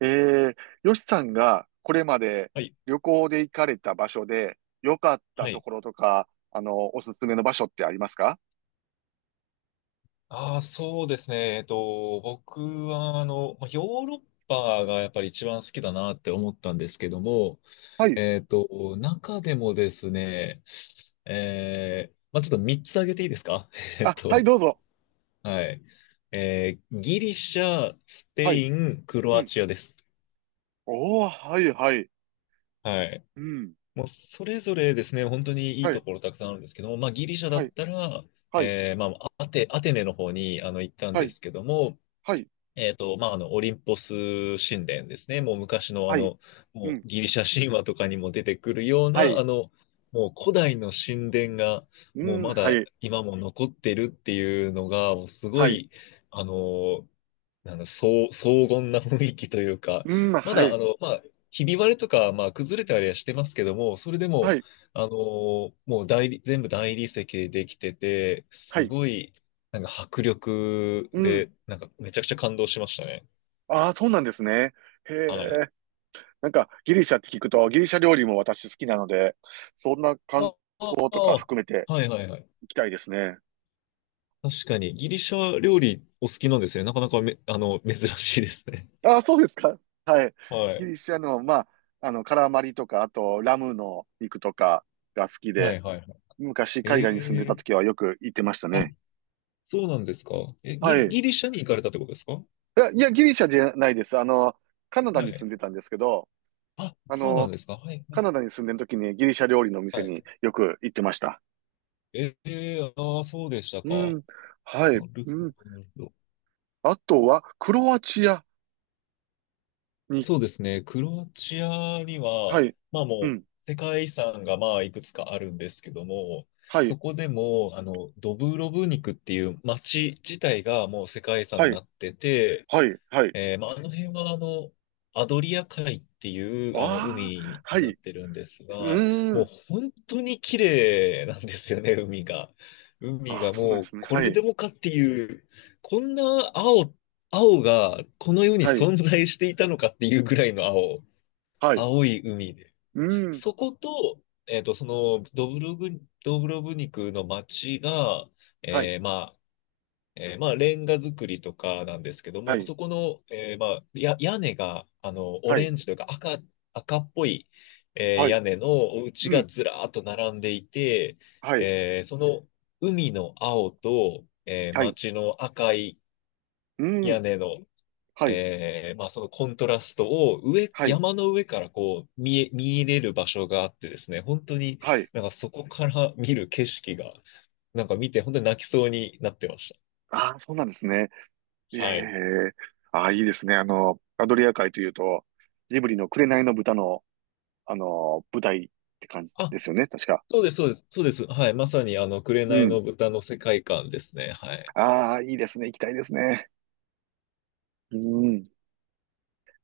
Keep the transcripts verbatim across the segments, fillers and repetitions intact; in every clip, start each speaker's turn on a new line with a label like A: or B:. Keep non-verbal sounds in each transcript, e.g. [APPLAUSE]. A: ええ。よしさんがこれまで
B: はい。
A: 旅行で行かれた場所で良かっ
B: は
A: たと
B: い。
A: ころとか、あの、おすすめの場所ってありますか？
B: ああ、そうですね。えっと、僕は、あの、まあヨーロッパがやっぱり一番好きだなって思ったんですけども、
A: はい。
B: えっと、中でもですね、えー、まあ、ちょっとみっつ挙げていいですか？ [LAUGHS] えっ
A: あ、はい、
B: と、
A: どうぞ。
B: はい。えー、ギリシャ、スペ
A: はい。
B: イン、クロ
A: う
B: ア
A: ん。
B: チアです。
A: おー、はい、はい。
B: はい。
A: うん。
B: もうそれぞれですね、本当にいい
A: は
B: と
A: い、
B: ころたくさんあるんですけども、まあ、ギリシャだ
A: は
B: っ
A: い、
B: たら、
A: はい、
B: えー、まあ、アテ、アテネの方にあの行ったん
A: は
B: で
A: い、
B: すけども、
A: はい、
B: えっと、まあ、あの、オリンポス神殿ですね。もう昔のあ
A: はい。
B: の、
A: う
B: もう
A: ん、
B: ギリシャ神話とかにも出てくるよう
A: は
B: な、
A: い、
B: あの、もう古代の神殿が、
A: う
B: もうま
A: ん、は
B: だ
A: い、
B: 今も残ってるっていうのが、もうすご
A: はい、
B: い、あの、あの、そう荘厳な雰囲気というか、
A: うん、
B: ま
A: は
B: だ、
A: い、
B: あの、まあ、ひび割れとか、まあ、崩れたりはしてますけども、それで
A: は
B: も、
A: い、
B: あのーもう大理、全部大理石でできてて、
A: は
B: す
A: い、
B: ごいなんか迫力
A: うん。
B: で、なんかめちゃくちゃ感動しましたね。
A: ああ、そうなんですね。へ
B: はい。
A: え。なんかギリシャって聞くとギリシャ料理も私好きなので、そんな観
B: あ、あ、
A: 光とか
B: あ、
A: 含めて
B: はいはいはい。
A: 行きたいですね。
B: 確かに、ギリシャ料理お好きなんですね。なかなかめ、あの、珍しいですね。
A: ああ、そうですか。はい。
B: は
A: ギ
B: い。
A: リシャの、まあ、あの、カラマリとか、あと、ラムの肉とかが好き
B: は
A: で、
B: いはいはい。
A: 昔海外に住んでた
B: ええ、
A: 時はよく行ってました
B: あ、
A: ね。
B: そうなんですか。え、ギ
A: は
B: リ、
A: い。い
B: ギリシャに行かれたってことですか？
A: や、いやギリシャじゃないです。あの、カナダ
B: は
A: に住ん
B: い。
A: でたんですけど、
B: あ、
A: あ
B: そうなん
A: の、
B: ですか。はい、は
A: カ
B: い、
A: ナダに住んでる時にギリシャ料理の
B: は
A: 店に
B: い。
A: よく行ってました。
B: ええ、ああー、そうでした
A: う
B: か。
A: ん。はい。
B: なる
A: う
B: ほ
A: ん。
B: ど、なるほど。
A: あとは、クロアチアに、
B: そうですね。クロアチアに
A: は
B: は、
A: い。
B: まあ
A: う
B: も
A: ん。
B: う、世界遺産がまあいくつかあるんですけども、
A: はい。
B: そこでも、あの、ドブロブニクっていう街自体がもう世界遺産
A: は
B: に
A: い。
B: なってて、
A: はい。はい。
B: えーまあ、あの辺はあの、アドリア海っていうあの
A: ああ、
B: 海
A: は
B: に
A: い。
B: なっ
A: う
B: てるんですが、
A: ー
B: もう
A: ん。
B: 本当に綺麗なんですよね、海が。海
A: ああ、
B: が
A: そうなんで
B: もう
A: すね。
B: こ
A: は
B: れで
A: い。
B: もかっていう、こんな青、青がこの世に
A: はい。
B: 存在していたのかっていうぐらいの青、
A: はい。
B: 青い海で。
A: うん。
B: そこと、えっと、そのドブロブ、ドブロブニクの街が、
A: はい。
B: えーまえーまあ、レンガ作りとかなんですけど
A: は
B: も、
A: い。
B: そこの、えーまあ、や、屋根が、あの、オ
A: は
B: レ
A: い。
B: ンジというか赤、赤っぽい、えー
A: は
B: 屋
A: い。
B: 根のお家
A: う
B: が
A: ん。
B: ずらーっと並んでいて、
A: はい。
B: えーその海の青と、えー
A: はい。
B: 街の赤い
A: うん。
B: 屋根の、
A: はい。
B: えーまあ、そのコントラストを上、
A: はい。
B: 山の上からこう見え、見入れる場所があってですね、本当に
A: はい。
B: なんかそこから見る景色が、なんか見て本当に泣きそうになってまし
A: ああ、そうなんですね。え
B: た。はい。
A: え。ああ、いいですね。あの、アドリア海というと、ジブリの紅の豚の、あの、舞台って感じ
B: あ、
A: ですよね。確か。
B: そうです、そうです、そうです。はい。まさに、あの、
A: う
B: 紅
A: ん。
B: の豚の世界観ですね。はい。
A: ああ、いいですね。行きたいですね。うん。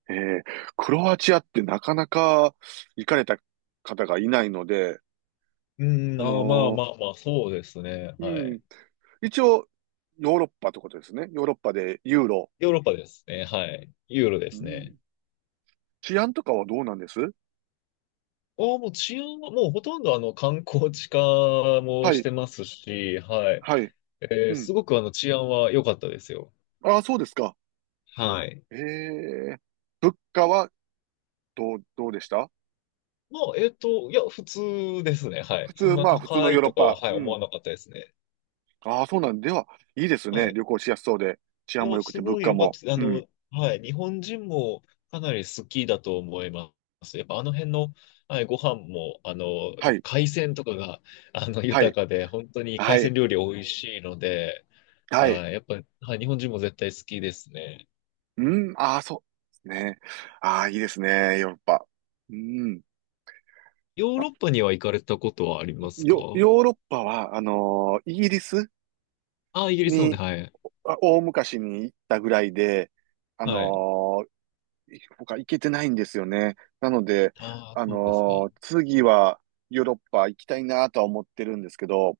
A: ええ。クロアチアってなかなか行かれた方がいないので、
B: うーん、
A: あ
B: あー、まあ
A: の
B: まあまあ、そうですね。
A: ー
B: は
A: うん、
B: い。
A: 一応、ヨーロッパってことですね。ヨーロッパでユーロ。
B: ヨーロッパですね。はい。ユーロで
A: う
B: すね。
A: ん。治安とかはどうなんです？
B: ああ、もう治安は、もうほとんどあの、観光地化も
A: は
B: し
A: い、
B: てますし、はい。
A: はい。
B: え
A: う
B: ー
A: ん。
B: すごくあの、治安は良かったですよ。
A: ああ、そうですか。
B: はい。
A: ええ。物価はどう、どうでした？
B: まあ、えっと、いや、普通ですね。はい。
A: 普
B: そん
A: 通、
B: な
A: まあ、普通の
B: 高
A: ヨ
B: い
A: ーロッ
B: とかは、
A: パ。
B: はい、
A: う
B: 思
A: ん。
B: わなかったですね。
A: ああ、そうなんでは、いいです
B: は
A: ね。
B: い。
A: 旅行しやすそうで。治
B: い
A: 安も
B: や、
A: 良く
B: す
A: て物
B: ごい
A: 価
B: 良かった
A: も。
B: です。あ
A: うん。
B: の、はい、日本人もかなり好きだと思います。やっぱあの辺の、はい、ご飯も、あの、や
A: は
B: っぱ
A: い、
B: 海鮮とかが、あの、
A: は
B: 豊
A: い、
B: かで、本当に
A: は
B: 海鮮
A: い、
B: 料理美味しいので、
A: はい。
B: はい、やっぱ、はい、日本人も絶対好きですね。
A: うん。ああ、そうですね。ああ、いいですね。ヨーロッパ。うん。
B: ヨー
A: あ、
B: ロッパには行かれたことはありますか？
A: ヨ、ヨーロッパは、あのーイギリス
B: あ、イギリスので、
A: に
B: はい。
A: あ大昔に行ったぐらいで、あ
B: はい。
A: のー他行けてないんですよね。なので、
B: ああ、
A: あ
B: そうですか。
A: のー次はヨーロッパ行きたいなとは思ってるんですけど、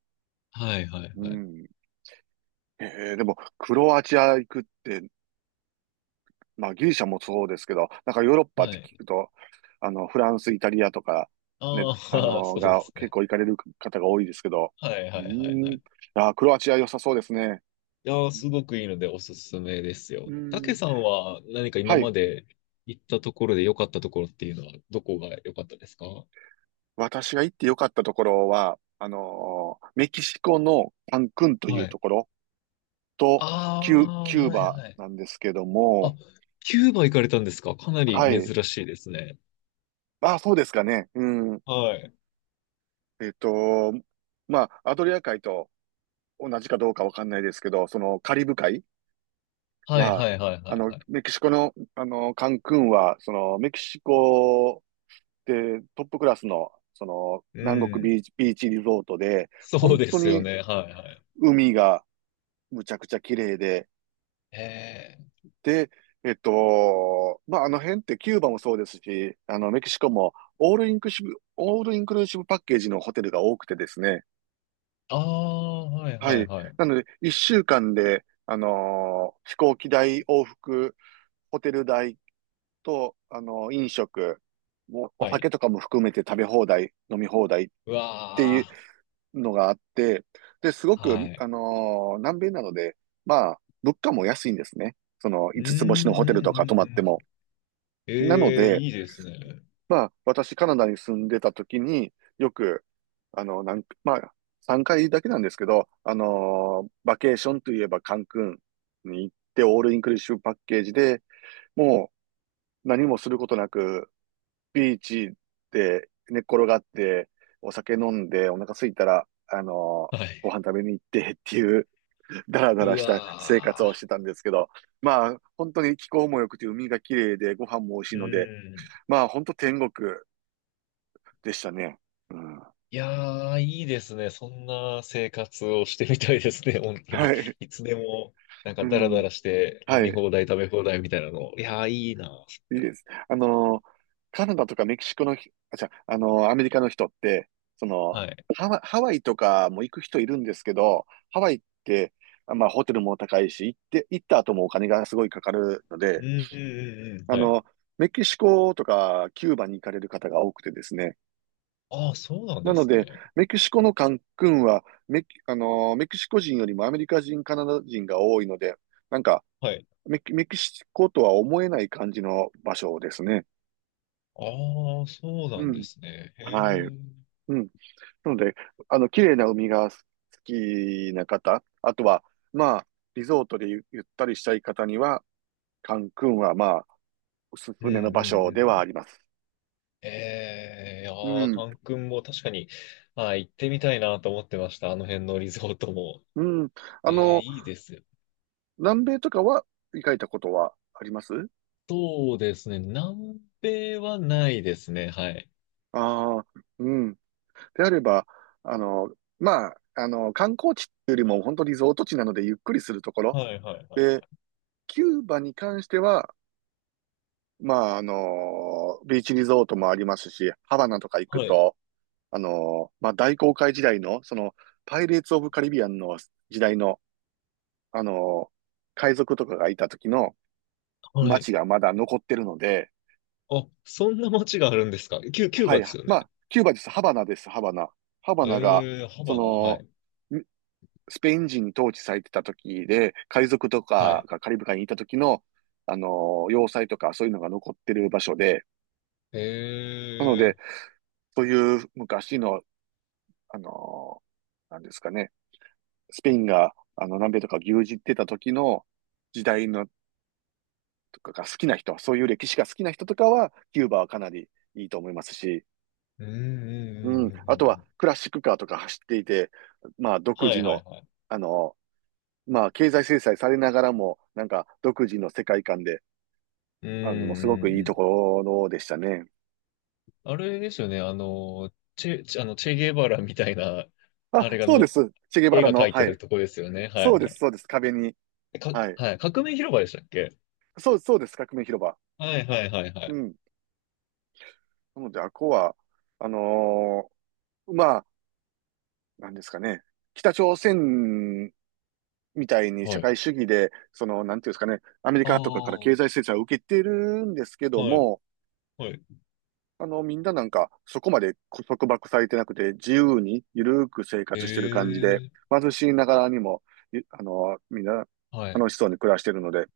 B: はい、はい、
A: う
B: はい。
A: ん。えーでも、クロアチア行くって、まあギリシャもそうですけど、なんかヨーロッパっ
B: は
A: て聞
B: い。
A: くと、あの、フランス、イタリアとか、ね、
B: ああ、
A: あ
B: [LAUGHS]
A: のー
B: そうで
A: が
B: す
A: 結
B: ね。
A: 構行かれる方が多いですけど、
B: はい、
A: う
B: はい、はい、は
A: ん。
B: い。
A: あー、クロアチア良さそうですね。
B: いやー、すごくいいのでおすすめです
A: う
B: よ。たけ
A: ん。
B: さんは何か今
A: はい。
B: まで行ったところで良かったところっていうのはどこが良かったですか？は
A: 私が行って良かったところは、あのーメキシコのカンクンという
B: い。
A: ところと、キュ、
B: あ
A: キ
B: あ、
A: ュー
B: はい
A: バ
B: はい。
A: なんですけど
B: あ、
A: も、
B: キューバ行かれたんですか？かなり
A: は
B: 珍
A: い。
B: しいですね。
A: あ、そうですかね。うん。
B: はい。
A: えっと、まあ、アドリア海と同じかどうかわかんないですけど、そのカリブ海
B: はい
A: は、
B: はいはい
A: あ
B: はい
A: の、
B: はい。
A: メキシコの、あの、カンクンは、その、メキシコでトップクラスの、その、
B: う
A: 南国
B: ん。
A: ビーチ、ビーチリゾートで、
B: そう
A: 本
B: で
A: 当
B: すよ
A: に
B: ね。はいはい。
A: 海がむちゃくちゃ綺麗で、
B: ええ。
A: で、えっと、まあ、あの辺ってキューバもそうですし、あの、メキシコもオールインクルーシブ、オールインクルーシブパッケージのホテルが多くてですね。
B: ああ、はい
A: は
B: はい
A: い。
B: はい。
A: なので、一週間で、あのー飛行機代、往復、ホテル代と、あのー飲食、もお
B: は
A: 酒
B: い。
A: とかも含めて食べ放題、飲み放題っ
B: う
A: て
B: わ
A: いう
B: あ、
A: のがあって、で、すご
B: は
A: く、
B: い。
A: あのー南米なので、まあ、物価も安いんですね。その、
B: うん、う
A: 五つ星のホテル
B: ん、
A: と
B: う
A: か泊
B: ん、
A: ま
B: う
A: って
B: ん。
A: も。なの
B: ええ、
A: で、
B: いいですね。
A: まあ、私、カナダに住んでた時に、よく、あの、なんか、まあ、さんかいだけなんですけど、あのーバケーションといえばカンクンに行って、オールインクルーシブパッケージで、もう何もすることなく、ビーチで寝っ転がって、お酒飲んで、お腹空いたら、あのー
B: は
A: ご
B: い。
A: 飯食べに行ってっていう、だらだら
B: う
A: した生活
B: わ
A: をして
B: ー。
A: たんですけど、まあ、本当に気候も良くて、海が綺麗で、ご飯も美味しい
B: う
A: ので、
B: ん。
A: まあ、本当天国でしたね。うん。
B: いやー、いいですね。そんな生活をしてみたいですね。[LAUGHS] 本当に。
A: はい。
B: いつでも、なん
A: う
B: かダラダ
A: ん。
B: ラして
A: は
B: 飲み
A: い。
B: 放題、食べ放題みたいなの。いやー、いいな。そ
A: いい
B: れは
A: です。あの、カナダとかメキシコのひ、あ、じゃあ、あの、アメリカの人って、その、
B: はい。
A: ハワイ、ハワイとかも行く人いるんですけど、ハワイって、あまあ、ホテルも高いし、行って、行った後もお金がすごいかかるの
B: う
A: で、
B: んうんうんうん。
A: あ
B: はい。
A: の、メキシコとかキューバに行かれる方が多くてですね。
B: ああ、そうなん
A: な
B: で
A: の
B: す
A: で、
B: ね。
A: メキシコのカンクンはメキ、あの、メキシコ人よりもアメリカ人、カナダ人が多いので、なんか、
B: はい。
A: メキ、メキシコとは思えない感じの場所ですね。
B: ああ、そうな
A: う
B: んで
A: ん。
B: すね。へえ。
A: はい。
B: うん
A: うん。なので、あの、綺麗な海が好きな方、あとは、まあ、リゾートでゆ、ゆったりしたい方には、カンクンは、まあ、おす
B: う
A: す
B: ん
A: め
B: う
A: の
B: ん
A: 場
B: う
A: 所ではあ
B: ん。
A: ります。
B: ええ、いや
A: う
B: ー、
A: ん。
B: カン君も確かに、あー行ってみたいなと思ってました。あの辺のリゾートも。
A: うん。あ
B: ええ、
A: の、
B: いいですよね。
A: 南米とかは行かれたことはあります？
B: そうですね。南米はないですね。はい。
A: ああ、うん。であれば、あの、まあ、あの、観光地っていうよりも、本当リゾート地なので、ゆっくりするところ。
B: はいはいは
A: で、
B: い。
A: キューバに関しては、まあ、あの、ビーチリゾートもありますし、ハバナとか行く
B: はい。
A: と、あの、まあ、大航海時代の、その、パイレーツ・オブ・カリビアンの時代の、あの、海賊とかがいた時の
B: はい。
A: 街がまだ残ってるので、
B: あ、そんな街があるんですか？キュ、キュー
A: は
B: バで
A: い、
B: すよ
A: ま
B: ね。
A: あ、キューバです。ハバナです、ハバナ。ハバナが、
B: えー、ハ
A: そ
B: バナは
A: の、
B: い。
A: んスペイン人に統治されてた時で、海賊と
B: は
A: か
B: い。
A: がカリブ海にいた時の、あの、要塞とかそういうのが残ってる場所で、なので、
B: え
A: そういう昔の、あのなんですかね、スペインが、あの、南米とか牛耳ってた時の時代のとかが好きな人、そういう歴史が好きな人とかは、キューバはかなりいいと思いますし、
B: ー、うんうん
A: うん。
B: うんう
A: あ
B: ん
A: と
B: う
A: は、
B: ん。
A: クラシックカーとか走っていて、まあ、独
B: は
A: 自
B: いはい
A: の、
B: はい。
A: あのまあ、経済制裁されながらも、なんか、独自の世界観で、
B: うん
A: あの、すご
B: う
A: く
B: ん
A: いい
B: う
A: と
B: ん。
A: ころでしたね。
B: あれですよね。あの、チェ、チェあの、チェゲバラみたいな、
A: あ、
B: あれが
A: そうで
B: の、
A: す。チェゲバ
B: 絵
A: ラ
B: が
A: の、
B: 描いて
A: は
B: あ
A: い。
B: るとこですよね。は
A: そ
B: い
A: う
B: は
A: です、
B: い。
A: そうです。壁に。
B: えか、
A: はい。
B: はい。革命広場でしたっけ？
A: そう、そうです。革命広場。
B: はいはいはいは
A: う
B: い。
A: ん。なので、あこは、あのーまあ、なんですかね、北朝鮮みたいに社
B: はい。
A: 会主義で、その、なんていうんですかね、アメリ
B: ああ、
A: カとかから
B: は
A: 経済制裁を受けてるんですけど
B: い。
A: も、
B: はい、
A: あの、みんななんか、そこまで束縛されてなくて、自由に、ゆるく生活してる感じで、
B: ええ、
A: 貧しいながらにも、いあの、みんな、
B: はい。
A: 楽しそうに暮らしてるので、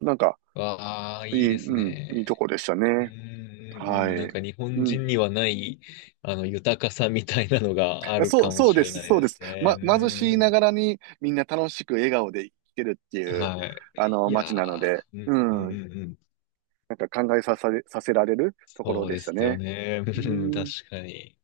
A: なんか、
B: わあ、
A: い
B: いい
A: い、
B: です
A: うん、いいと
B: ね。
A: こでした
B: うん
A: ね。
B: うんう
A: は
B: ん。なん
A: い。
B: か日
A: う
B: 本
A: ん。
B: 人にはない、あの、豊かさみたいなのがある
A: そ
B: か
A: う、
B: も
A: そう
B: し
A: で
B: れ
A: す、
B: ない
A: そう
B: で
A: で
B: す
A: す。
B: ね。
A: ま、
B: う
A: 貧しいな
B: ん
A: がらにみんな楽しく笑顔で生きてるって
B: うん。
A: いう、
B: はい。
A: あの、
B: い
A: 街
B: や
A: なので、
B: ー、
A: う
B: うんうんうん
A: ん、
B: うん。
A: なんか考えさせ、させられるところ
B: そう
A: で
B: で
A: した
B: すよ
A: ね。
B: ね。う
A: う
B: ん、
A: ん。
B: 確かに。